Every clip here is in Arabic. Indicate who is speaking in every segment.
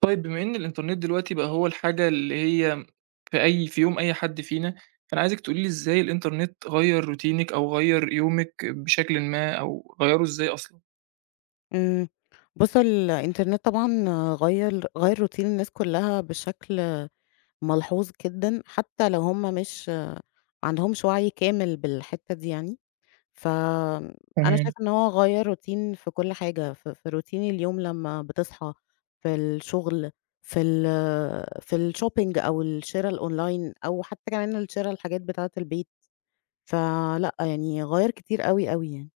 Speaker 1: طيب بما إن الإنترنت دلوقتي بقى هو الحاجة اللي هي في يوم أي حد فينا، فأنا عايزِك تقولي لي إزاي الإنترنت غيّر روتينِك أو غيّر يومِك بشكلٍ ما أو غيّره إزاي أصلًا؟
Speaker 2: إمم. بُص، الإنترنت طبعًا غيّر روتين الناس كلّها بشكل ملحوظ جدًا، حتى لو هم مش ما عندهمش وعي كامل بالحتّة دي يعني. فأنا شايفة
Speaker 1: تمام.
Speaker 2: إن هو غيّر روتين في كل حاجة، في روتين اليوم لمّا بتصحى، في الشغل، في ال في الshopping أو الشِرا الأونلاين أو حتى كمان الشِرا الحاجات بتاعة البيت، فلأ، يعني غيّر كتير أوي، أوي يعني.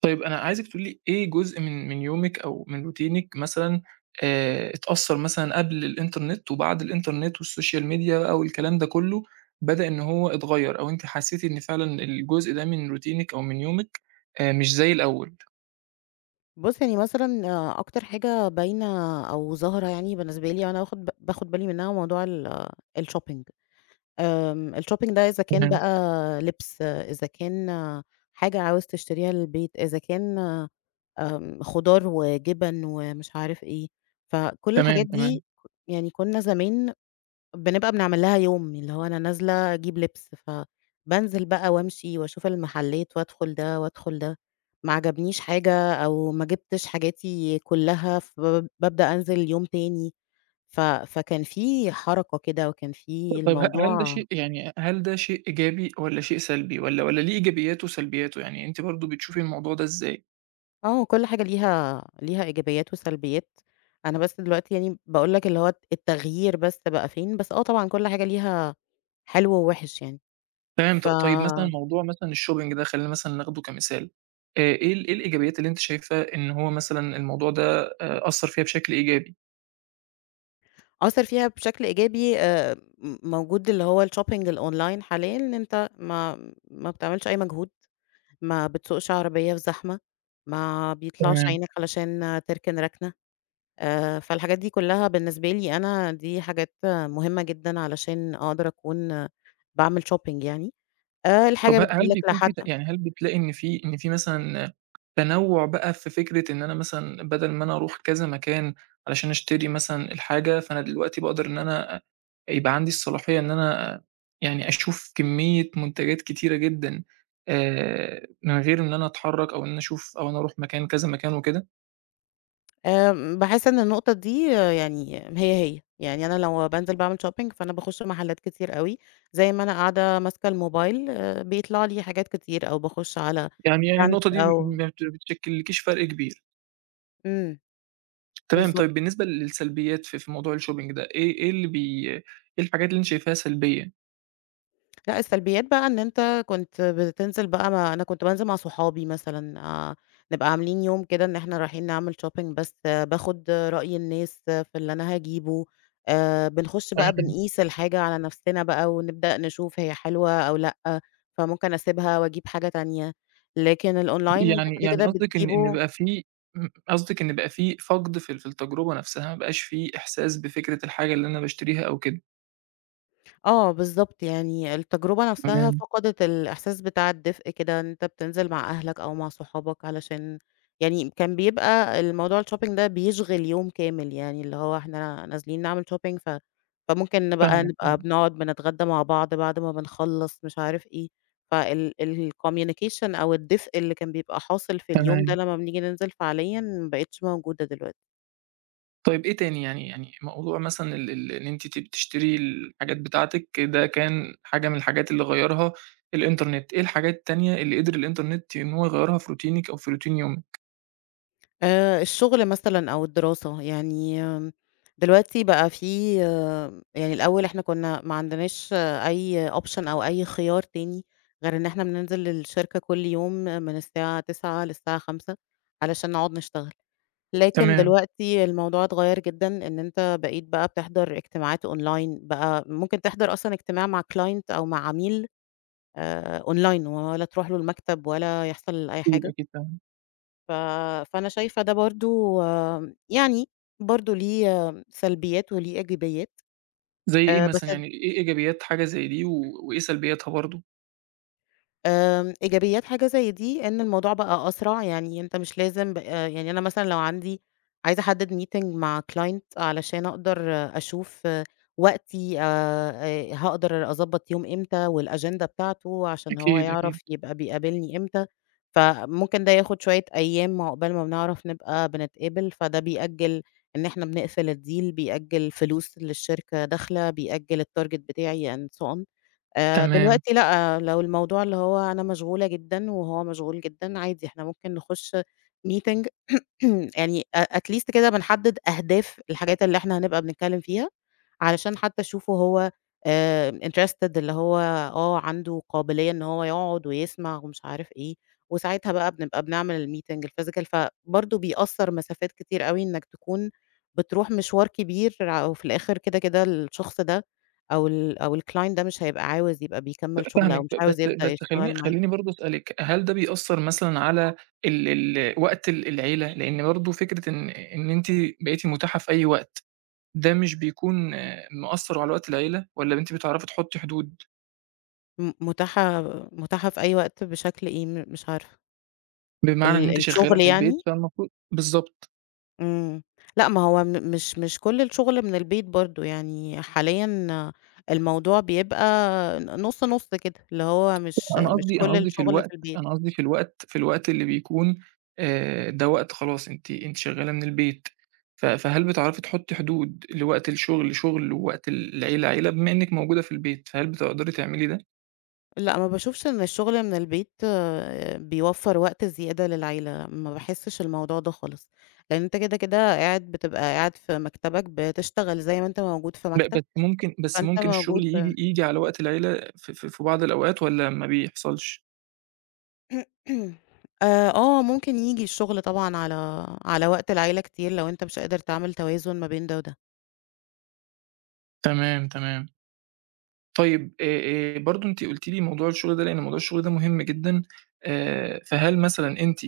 Speaker 1: طيب أنا عايزِك تقولي لي إيه جزء من يومِك أو من روتينِك مثلًا اتأثّر مثلًا قبل الإنترنت وبعد الإنترنت والسوشيال ميديا بقى والكلام ده كُلّه، بدأ إن هو اتغيّر أو أنتِ حسّيتِ إن فعلًا الجزء ده من روتينِك أو من يومِك مش زي الأول؟
Speaker 2: بُص، يعني مثلًا أكتر حاجة باينة أو ظاهرة يعني بالنسبة لي وأنا باخد بالي منها موضوع ال الshopping آمم الshopping ده إذا كان
Speaker 1: تمام،
Speaker 2: بقى لِبْس، إذا كان حاجة عاوز تشتريها للبيت، إذا كان خضار وجِبَن ومش عارف إيه، فكل الحاجات
Speaker 1: تمام،
Speaker 2: دي
Speaker 1: تمام.
Speaker 2: يعني كُنّا زمان بنبقى بنعمل لها يوم، اللي هو أنا نازلة أجيب لبس، فبانزل بقى وأمشي وأشوف المحلات وأدخل ده وأدخل ده، ما عجبنيش حاجة أو ما جبتش حاجاتي كلها، فبابدأ أنزل يوم تاني، ف فكان في حركة كده وكان في
Speaker 1: طيب
Speaker 2: الموضوع.
Speaker 1: هل ده شيء إيجابي والّا شيء سلبي والّا ليه إيجابياته وسلبياته؟ يعني أنتِ برضه بتشوفي الموضوع ده إزاي؟
Speaker 2: آه، كل حاجة ليها إيجابيات وسلبيات، أنا بس دلوقتي يعني باقول لك اللي هو التغيير بس بقى فين، بس آه، طبعًا كل حاجة ليها حلو ووِحِش يعني.
Speaker 1: فاهم.
Speaker 2: ف
Speaker 1: طيب، مثلًا موضوع مثلًا الshopping ده خلّينا مثلًا ناخده كمثال. إيه ال إيه الإيجابيات اللي أنتِ شايفة إن هو مثلًا الموضوع ده أثّر فيها بشكل إيجابي؟
Speaker 2: أثّر فيها بشكل إيجابي، م موجود اللي هو الshopping الأونلاين حاليًا، إن أنت ما بتعملش أي مجهود، ما بتسوقش عربية في زحمة، ما بيطلعش
Speaker 1: تمام.
Speaker 2: عينك علشان تركن ركنة. فالحاجات دي كلّها بالنسبة لي أنا دي حاجات مهمة جدًا علشان أقدر أكون باعمل shopping يعني، الحاجة
Speaker 1: طب هل
Speaker 2: بتيجي لك
Speaker 1: بيكون في
Speaker 2: لحد.
Speaker 1: ت يعني هل بتلاقي إن في مثلًا تنوُّع بقى في فكرة إن أنا مثلًا بدل ما أنا أروح كذا مكان علشان أشتري مثلًا الحاجة، فأنا دلوقتي باقدر إن أنا يبقى عندي الصلاحية إن أنا يعني أشوف كمية منتجات كتيرة جدًا، من غير إن أنا أتحرّك أو إن أنا أشوف أو إن أنا أروح مكان كذا مكان وكده؟
Speaker 2: باحس إن النقطة دي آه، يعني هي. يعني أنا لو بانزل باعمل shopping فأنا باخُش محلات كتير أوي، زي ما أنا قاعدة ماسكة الموبايل بيطلع لي حاجات كتير أو باخُش على
Speaker 1: يعني
Speaker 2: brand
Speaker 1: النقطة دي
Speaker 2: أو
Speaker 1: ما بت بتشكّلكيش فرق كبير.
Speaker 2: إمم،
Speaker 1: تمام،
Speaker 2: بالضبط.
Speaker 1: طيب بالنسبة للسلبيات في موضوع الshopping ده، إيه الحاجات اللي أنتِ شايفاها سلبية؟
Speaker 2: لأ، السلبيات بقى إن أنت كنت بتنزل بقى ما أنا كنت بانزل مع صحابي مثلًا نبقى عاملين يوم كده إن إحنا رايحين نعمل shopping بس آه، باخد رأي الناس آه، في اللي أنا هاجيبه، بنخش بقى
Speaker 1: يعني
Speaker 2: بنقيس الحاجة على نفسنا بقى ونبدأ نشوف هي حلوة أو لأ، فممكن أسيبها وأجيب حاجة تانية، لكن الأونلاين أنت
Speaker 1: يعني
Speaker 2: كده،
Speaker 1: يعني
Speaker 2: كده
Speaker 1: قصدِك إن إن
Speaker 2: بتجيبه.
Speaker 1: بقى في م قصدِك إن بقى في فَقْد في التجربة نَفْسها، ما بقاش في إحساس بفكرة الحاجة اللي أنا باشتريها أو كده.
Speaker 2: آه، بالضبط، يعني التجربة نفسها
Speaker 1: تمام،
Speaker 2: فقدت الإحساس بتاع الدفء كده، إن أنت بتنزل مع أهلك أو مع صحابك علشان يعني كان بيبقى الموضوع الshopping ده بيشغل يوم كامل، يعني اللي هو إحنا نازلين نعمل shopping فممكن بقى
Speaker 1: فاهمِك
Speaker 2: نبقى
Speaker 1: آه،
Speaker 2: بنقعد بنتغدى مع بعض بعد ما بنخلّص مش عارف إيه، الcommunication أو الدفء اللي كان بيبقى حاصل في اليوم ده
Speaker 1: تمام.
Speaker 2: لمّا بنيجي ننزل فعليًا ما بقتش موجودة دلوقتي.
Speaker 1: طيب إيه تاني، يعني موضوع مثلًا ال ال إن أنتِ بتشتري الحاجات بتاعتِك، ده كان حاجة من الحاجات اللي غيّرها الإنترنت، إيه الحاجات التانية اللي قدر الإنترنت إن هو يغيّرها في روتينِك أو في روتين يومِك؟
Speaker 2: الشغل مثلًا أو الدراسة، يعني دلوقتي بقى في آه، يعني الأول إحنا كنا ما عندناش آه، أي option أو أي خيار تاني غير إن إحنا بننزل للشركة كل يوم من الساعة 09:00 للساعة 17:00 علشان نقعد نشتغل، لكن
Speaker 1: تمام،
Speaker 2: دلوقتي الموضوع اتغيّر جدًا، إن أنت بقيت بقى بتحضر اجتماعات أونلاين، بقى ممكن تحضر أصلًا اجتماع مع client أو مع عميل أونلاين، ولا تروح له المكتب ولا يحصل أي
Speaker 1: أكيد،
Speaker 2: حاجة.
Speaker 1: أكيد، فاهم.
Speaker 2: ف فأنا شايفة ده برضه يعني برضه ليه آه، سلبيات وليه إيجابيات،
Speaker 1: زي إيه
Speaker 2: بس
Speaker 1: مثلًا، يعني إيه إيجابيات حاجة زي دي و وإيه سلبياتها برضه؟
Speaker 2: إيجابيات حاجة زي دي إن الموضوع بقى أسرع، يعني أنت مش لازم ب يعني أنا مثلًا لو عندي عايزة أحدد meeting مع client علشان أقدر أشوف وقتي، هاقدر أضبط يوم إمتى والأجندة بتاعته عشان هو
Speaker 1: أكيد، أكيد،
Speaker 2: يعرف يبقى بيقابلني إمتى، فممكن ده ياخد شوية أيام عقبال ما بنعرف نبقى بنتقابل، فده بيأجل إن إحنا بنقفل الdeal، بيأجل فلوس للشركة داخلة، بيأجل الtarget بتاعي and so on.
Speaker 1: تمام.
Speaker 2: دلوقتي لأ، لو الموضوع اللي هو أنا مشغولة جدًا وهو مشغول جدًا، عادي إحنا ممكن نخش meeting يعني أ at least كده بنحدد أهداف الحاجات اللي إحنا هنبقى بنتكلم فيها، علشان حتى أشوفه هو interested اللي هو آه، عنده قابلية إن هو يقعد ويسمع ومش عارف إيه، وساعتها بقى بنبقى بنعمل الmeeting الphysical فبرضه بيأثّر مسافات كتير أوي إنك تكون بتروح مشوار كبير وفي الآخر كده، كده الشخص ده أو الclient ده مش هيبقى عاوز يبقى بيكمّل شُغل أو
Speaker 1: فاهمِك،
Speaker 2: مش
Speaker 1: ب بس
Speaker 2: عاوز يبدأ
Speaker 1: بس خلّيني
Speaker 2: يشتغل معاكِ.
Speaker 1: خلّيني برضه أسألِك، هل ده بيأثّر مثلًا على ال ال وقت العيلة؟ لإن برضه فكرة إن أنتِ بقيتِ متاحة في أي وقت، ده مش بيكون مأثّر على وقت العيلة، والّا أنتِ بتعرفي تحطّي حدود؟
Speaker 2: متاحة متاحة في أي وقت بشكل إيه؟ مش عارفة.
Speaker 1: بمعنى إن
Speaker 2: ال
Speaker 1: أنتِ شغّالة
Speaker 2: الشغل
Speaker 1: من البيت
Speaker 2: يعني؟
Speaker 1: فالمفروض بالضبط.
Speaker 2: إمم. لأ، ما هو م مش مش كل الشغل من البيت برضه، يعني حاليًا الموضوع بيبقى نُص، نُص كده، اللي هو مش
Speaker 1: أنا
Speaker 2: مش
Speaker 1: قصدي أنا
Speaker 2: كل
Speaker 1: قصدي في
Speaker 2: الشغل في
Speaker 1: الوقت
Speaker 2: البيت.
Speaker 1: أنا قصدي في الوقت اللي بيكون ده وقت خلاص، أنتِ شغّالة من البيت، فهل بتعرفي تحطّي حدود لوقت الشغل شغل، ووقت العيلة عيلة، بما إنِّك موجودة في البيت، فهل بتقدري تعملي ده؟
Speaker 2: لأ، ما باشوفش إن الشغل من البيت آه، بيوفّر وقت زيادة للعيلة، ما باحسّش الموضوع ده خالص، لإن أنت كده، كده قاعد بتبقى قاعد في مكتبك بتشتغل زي ما أنت موجود في
Speaker 1: ب
Speaker 2: مكتب،
Speaker 1: بس ممكن بس
Speaker 2: فأنت
Speaker 1: ممكن
Speaker 2: موجود
Speaker 1: الشغل
Speaker 2: في
Speaker 1: ييجي على وقت العيلة في بعض الأوقات والّا ما بيحصلش؟
Speaker 2: آه، ممكن ييجي الشغل طبعًا على على وقت العيلة كتير لو أنت مش قادر تعمل توازن ما بين ده وده.
Speaker 1: تمام، تمام. طيب برضه أنتِ قُلتِ لي موضوع الشغل ده، لإن موضوع الشغل ده مهم جدًا. فهل مثلًا أنتِ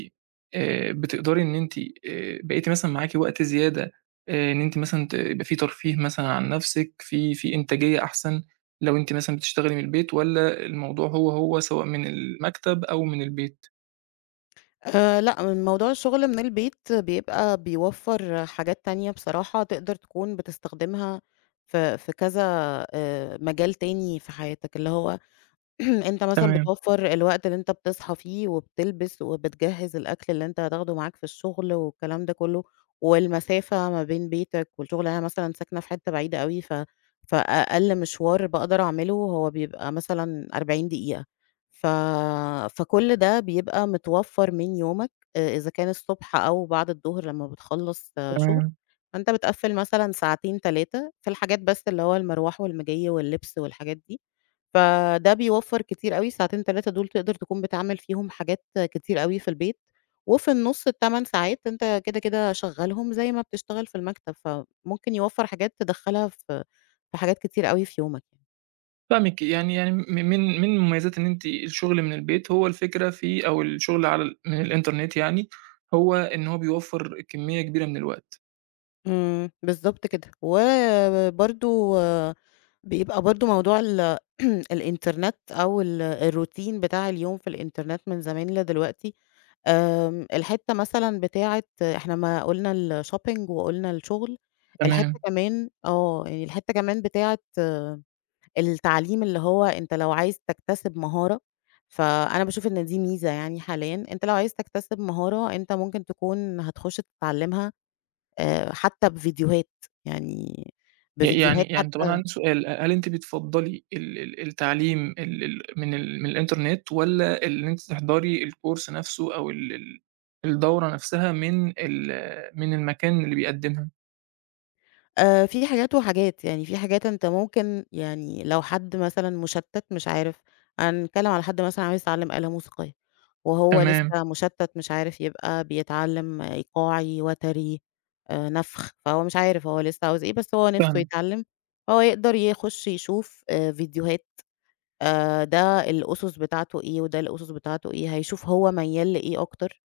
Speaker 1: بتقدري إن أنتِ بقيتِ مثلًا معاكِ وقت زيادة إن أنتِ مثلًا يبقى في ترفيه مثلًا عن نَفْسِك، في إنتاجية أحسن لو أنتِ مثلًا بتشتغلي من البيت، والّا الموضوع هو سواء من المكتب أو من البيت؟
Speaker 2: لأ، من موضوع الشغل من البيت بيبقى بيوفّر حاجات تانية بصراحة تقدر تكون بتستخدمها في كذا مجال تاني في حياتك، اللي هو أنت مثلًا
Speaker 1: تمام،
Speaker 2: بتوفّر الوقت اللي أنت بتصحى فيه وبتلبس وبتجهّز الأكل اللي أنت هتاخده معاك في الشغل والكلام ده كُلّه، والمسافة ما بين بيتك والشغل، يعني أنا مثلًا ساكنة في حتّة بعيدة أوي فأقل مشوار باقدر أعمله هو بيبقى مثلًا 40 دقيقة، ف فكل ده بيبقى متوفّر من يومك إذا كان الصبح أو بعد الضهر لمّا بتخلّص آه، شغل،
Speaker 1: تمام.
Speaker 2: فأنت بتقفّل مثلًا ساعتين 3 في الحاجات بس اللي هو المروح والمجي واللبس والحاجات دي. فده بيوفّر كتير أوي، الساعتين 3 دول تقدر تكون بتعمل فيهم حاجات كتير أوي في البيت، وفي النُص ال8 ساعات أنت كده، كده شغّلهم زي ما بتشتغل في المكتب، فممكن يوفّر حاجات تدخّلها في حاجات كتير أوي في يومك يعني.
Speaker 1: فاهمِك، يعني م من من مميزات إن أنتِ الشغل من البيت، هو الفكرة في أو الشغل على ال من الإنترنت يعني، هو إن هو بيوفّر كمية كبيرة من الوقت.
Speaker 2: إمم، بالضبط كده. وبرضه بيبقى برضه موضوع ال الإنترنت أو الroutine بتاع اليوم في الإنترنت من زمان لدلوقتي الحتّة مثلًا بتاعة إحنا ما قُلنا الشوبينج وقُلنا الشغل،
Speaker 1: تمام.
Speaker 2: الحتّة كمان آه، يعني الحتّة كمان بتاعة التعليم اللي هو أنت لو عايز تكتسب مهارة، فأنا باشوف إن دي ميزة يعني حاليًا، أنت لو عايز تكتسب مهارة أنت ممكن تكون هتخش تتعلمها حتّى بفيديوهات، يعني
Speaker 1: ي يعني
Speaker 2: بفيديوهات
Speaker 1: يعني طب أنا
Speaker 2: حتّى.
Speaker 1: عندي سؤال، هل أنتِ بتفضّلي ال ال التعليم ال ال من ال من الإنترنت، والّا إن أنتِ تحضري الcourse نفْسه أو ال ال الدورة نفْسها من المكان اللي بيقدّمها؟
Speaker 2: في حاجات وحاجات، يعني في حاجات أنت ممكن يعني لو حد مثلًا مشتّت مش عارف، هنتكلّم على حد مثلًا عايز يتعلم آلة موسيقية. وهو لسه
Speaker 1: تمام،
Speaker 2: مشتت مش عارف يبقى بيتعلم إيقاعي، وتري، نفخ، فهو مش عارف هو لسه عاوز إيه، بس هو نِفْسه
Speaker 1: فاهمِك.
Speaker 2: يتعلم، فهو يقدر يخش يشوف فيديوهات، ده الأُسس بتاعته إيه، وده الأُسس بتاعته إيه، هيشوف هو ميّال لإيه أكتر.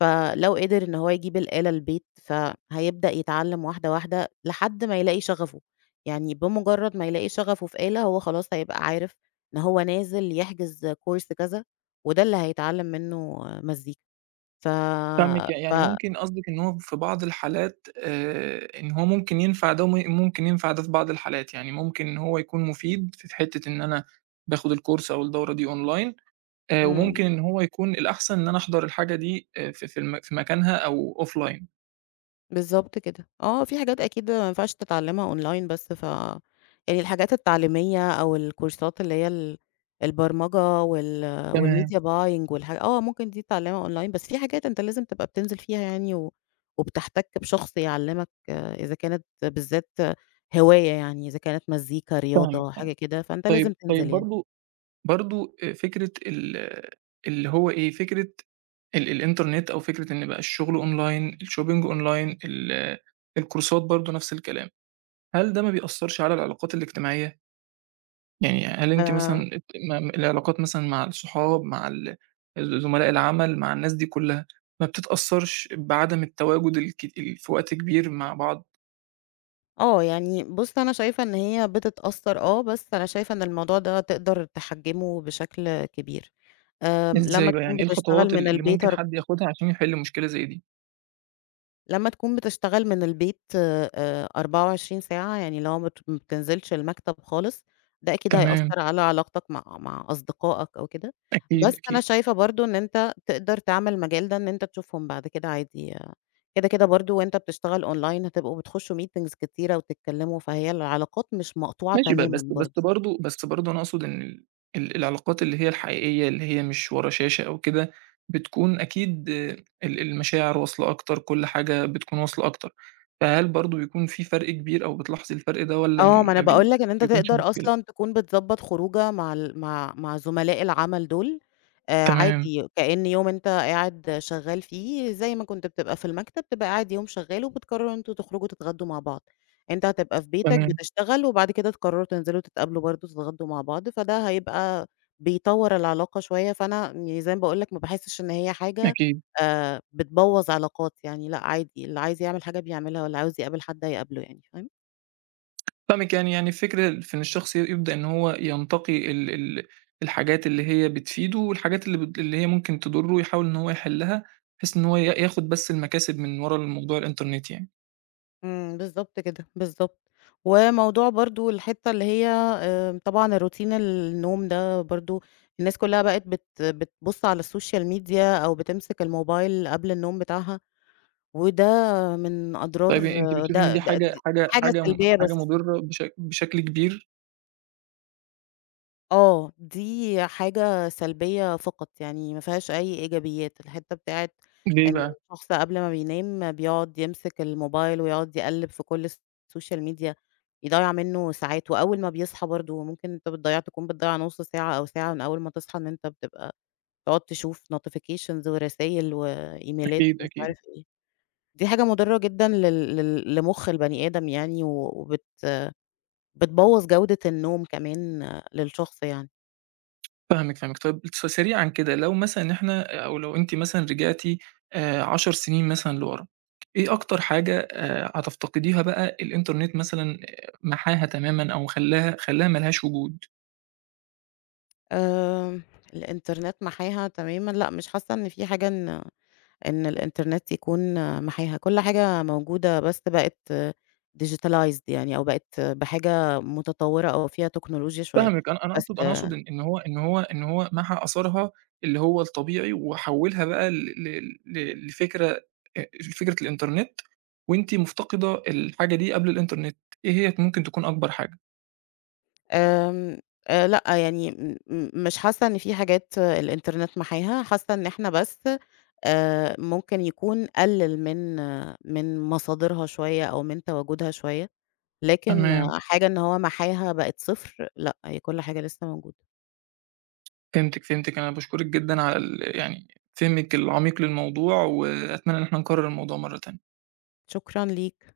Speaker 2: فلو قدر إن هو يجيب الآلة البيت، فهيبدأ يتعلّم واحدة، واحدة لحد ما يلاقي شغفه، يعني بمجرّد ما يلاقي شغفه في آلة هو خلاص هيبقى عارف إن هو نازل يحجز كورس كذا، وده اللي هيتعلّم منّه مزيكا. ف
Speaker 1: فاهمِك،
Speaker 2: ف
Speaker 1: يعني ممكن قصدِك إن هو في بعض الحالات، إن هو ممكن ينفع ده ممكن ينفع ده في بعض الحالات، يعني ممكن إن هو يكون مفيد في حتة إن أنا باخد الcourse أو الدورة دي online،
Speaker 2: إمم.
Speaker 1: وممكن إن هو يكون الأحسن إن أنا أحضر الحاجة دي، في مكانها أو offline.
Speaker 2: بالضبط كده، آه، في حاجات أكيد ما ينفعش تتعلّمها online بس، يعني الحاجات التعليمية أو الكورسات اللي هي البرمجة
Speaker 1: تمام،
Speaker 2: والmedia buying والحاجة آه، ممكن دي تتعلّمها online بس في حاجات أنت لازم تبقى بتنزل فيها يعني وبتحتَك بشخص يعلّمك آه، إذا كانت بالذات هواية يعني، إذا كانت مزيكا،
Speaker 1: فاهمِك،
Speaker 2: رياضة،
Speaker 1: فاهمِك.
Speaker 2: حاجة كده، فأنت لازم
Speaker 1: طيب،
Speaker 2: تنزل يعني.
Speaker 1: برضه، فكرة ال اللي هو إيه، فكرة الإنترنت، أو فكرة إن بقى الشغل online، الshopping online، الكورسات برضه نفس الكلام. هل ده ما بيأثّرش على العلاقات الاجتماعية؟ يعني هل أنتِ
Speaker 2: آآ،
Speaker 1: مثلًا ما العلاقات مثلًا مع الصحاب، مع زملاء العمل، مع الناس دي كلّها، ما بتتأثّرش بعدم التواجد الك ال في وقت كبير مع بعض؟
Speaker 2: آه، يعني بُص أنا شايفة إن هي بتتأثّر آه، بس أنا شايفة إن الموضوع ده تقدر تحجّمه بشكل كبير. لمّا
Speaker 1: إزاي بقى،
Speaker 2: تكون
Speaker 1: يعني إيه
Speaker 2: بتشتغل
Speaker 1: الخطوات
Speaker 2: من
Speaker 1: اللي
Speaker 2: البيت
Speaker 1: ممكن حد ياخدها عشان يحل مشكلة زي دي؟
Speaker 2: لمّا تكون بتشتغل من البيت 24 ساعة، يعني اللي هو ما بتنزلش المكتب خالص، ده أكيد
Speaker 1: تمام،
Speaker 2: هيأثّر على علاقتك مع أصدقائك أو كده،
Speaker 1: أكيد،
Speaker 2: بس أنا
Speaker 1: أكيد.
Speaker 2: شايفة برضه إن أنت تقدر تعمل مجال ده إن أنت تشوفهم بعد كده عادي، كده، كده برضه وأنت بتشتغل online هتبقوا بتخشوا meetings كتيرة وتتكلموا، فهي العلاقات مش مقطوعة
Speaker 1: ماشي، ب
Speaker 2: تمامًا
Speaker 1: بس بس
Speaker 2: برضه.
Speaker 1: برضه بس برضه أنا أقصد إن ال ال العلاقات اللي هي الحقيقية، اللي هي مش ورا شاشة أو كده، بتكون أكيد آه، المشاعر واصلة أكتر، كل حاجة بتكون واصلة أكتر، فهل برضه بيكون في فرق كبير أو بتلاحظي الفرق ده، والّا
Speaker 2: آه، ما أنا باقول لك إن
Speaker 1: ما
Speaker 2: أنت
Speaker 1: بيكونش
Speaker 2: تقدر
Speaker 1: مشكلة؟
Speaker 2: أصلًا تكون بتضبّط خروجة مع ال مع مع زملاء العمل دول،
Speaker 1: تمام،
Speaker 2: عادي كأن يوم أنت قاعد شغّال فيه زي ما كنت بتبقى في المكتب، تبقى قاعد يوم شغّال وبتقرروا إن أنتم تخرجوا تتغدّوا مع بعض، أنت هتبقى في بيتك
Speaker 1: تمام،
Speaker 2: بتشتغل وبعد كده تقرروا تنزلوا تتقابلوا برضه تتغدّوا مع بعض، فده هيبقى بيطوّر العلاقة شوية، فأنا يعني زي ما باقول لك ما باحسّش إن هي حاجة
Speaker 1: أكيد.
Speaker 2: بتبوّظ علاقات يعني لأ، عادي اللي عايز يعمل حاجة بيعملها واللي عاوز يقابل حد هيقابله يعني، فاهم؟
Speaker 1: فاهمِك. يعني الفكرة في إن الشخص يبدأ إن هو ينتقي ال ال الحاجات اللي هي بتفيده، والحاجات اللي هي ممكن تضره، يحاول إن هو يحلّها بحيث إن هو ياخد بس المكاسب من ورا الموضوع الإنترنت يعني.
Speaker 2: إمم، بالضبط كده، بالضبط. وموضوع برضه الحتّة اللي هي طبعًا الروتين النوم ده برضه الناس كلّها بقت بتبُص على السوشيال ميديا أو بتمسك الموبايل قبل النوم بتاعها، وده من أضرار.
Speaker 1: طيب، أنتِ
Speaker 2: آه،
Speaker 1: بتشوفي إن
Speaker 2: ده
Speaker 1: دي
Speaker 2: ده دي حاجة سلبية
Speaker 1: حاجة
Speaker 2: بس.
Speaker 1: مُضرة بشكل كبير،
Speaker 2: آه، دي حاجة سلبية فقط، يعني ما فيهاش أي إيجابيات، الحتّة بتاعة
Speaker 1: ليه
Speaker 2: إن
Speaker 1: بقى؟
Speaker 2: الشخص قبل ما بينام بيقعد يمسك الموبايل ويقعد يقلِّب في كل السوشيال ميديا، يضيّع منّه ساعات، وأول ما بيصحى برضه ممكن أنت بتضيّع تكون بتضيّع نُص ساعة أو ساعة من أول ما تصحى إن أنت بتبقى تقعد تشوف notifications ورسايل وإيميلات
Speaker 1: أكيد،
Speaker 2: ومش
Speaker 1: أكيد،
Speaker 2: عارف إيه، دي حاجة مُضرّة جدًا لل لل لمُخ البني آدم يعني، و وبت بتبوّظ جودة النوم كمان للشخص يعني.
Speaker 1: فاهمِك، فاهمِك. طيب، سريعًا كده، لو مثلًا إن إحنا أو لو أنتِ مثلًا رجعتِ 10 سنين مثلًا لورا، إيه أكتر حاجة هتفتقديها بقى الإنترنت مثلًا محاها تمامًا أو خلّاها ما لهاش وجود؟
Speaker 2: آآ الإنترنت محاها تمامًا، لأ مش حاسة إن في حاجة إن الإنترنت يكون محاها، كل حاجة موجودة بس بقت digitalized يعني أو بقت بحاجة متطورة أو فيها تكنولوجيا شوية،
Speaker 1: فاهمِك. أنا أنا
Speaker 2: بس
Speaker 1: أقصد أنا أقصد إن إن هو محى آثارها اللي هو الطبيعي، وحوّلها بقى ل ل ل لفكرة لفكرة الإنترنت، وأنتِ مفتقدة الحاجة دي قبل الإنترنت، إيه هي ممكن تكون أكبر حاجة؟
Speaker 2: آمم لأ يعني م م مش حاسة إن في حاجات الإنترنت محاها، حاسة إن إحنا بس ممكن يكون قلل من مصادرها شوية أو من تواجدها شوية. لكن
Speaker 1: تمام.
Speaker 2: حاجة إن هو محاها بقت صفر، لأ، هي كل حاجة لسه موجودة.
Speaker 1: فهمتِك، فهمتِك، أنا باشكرِك جدًا على ال يعني فهمِك العميق للموضوع، وأتمنى إن إحنا نكرر الموضوع مرّة تانية.
Speaker 2: شكرًا ليك.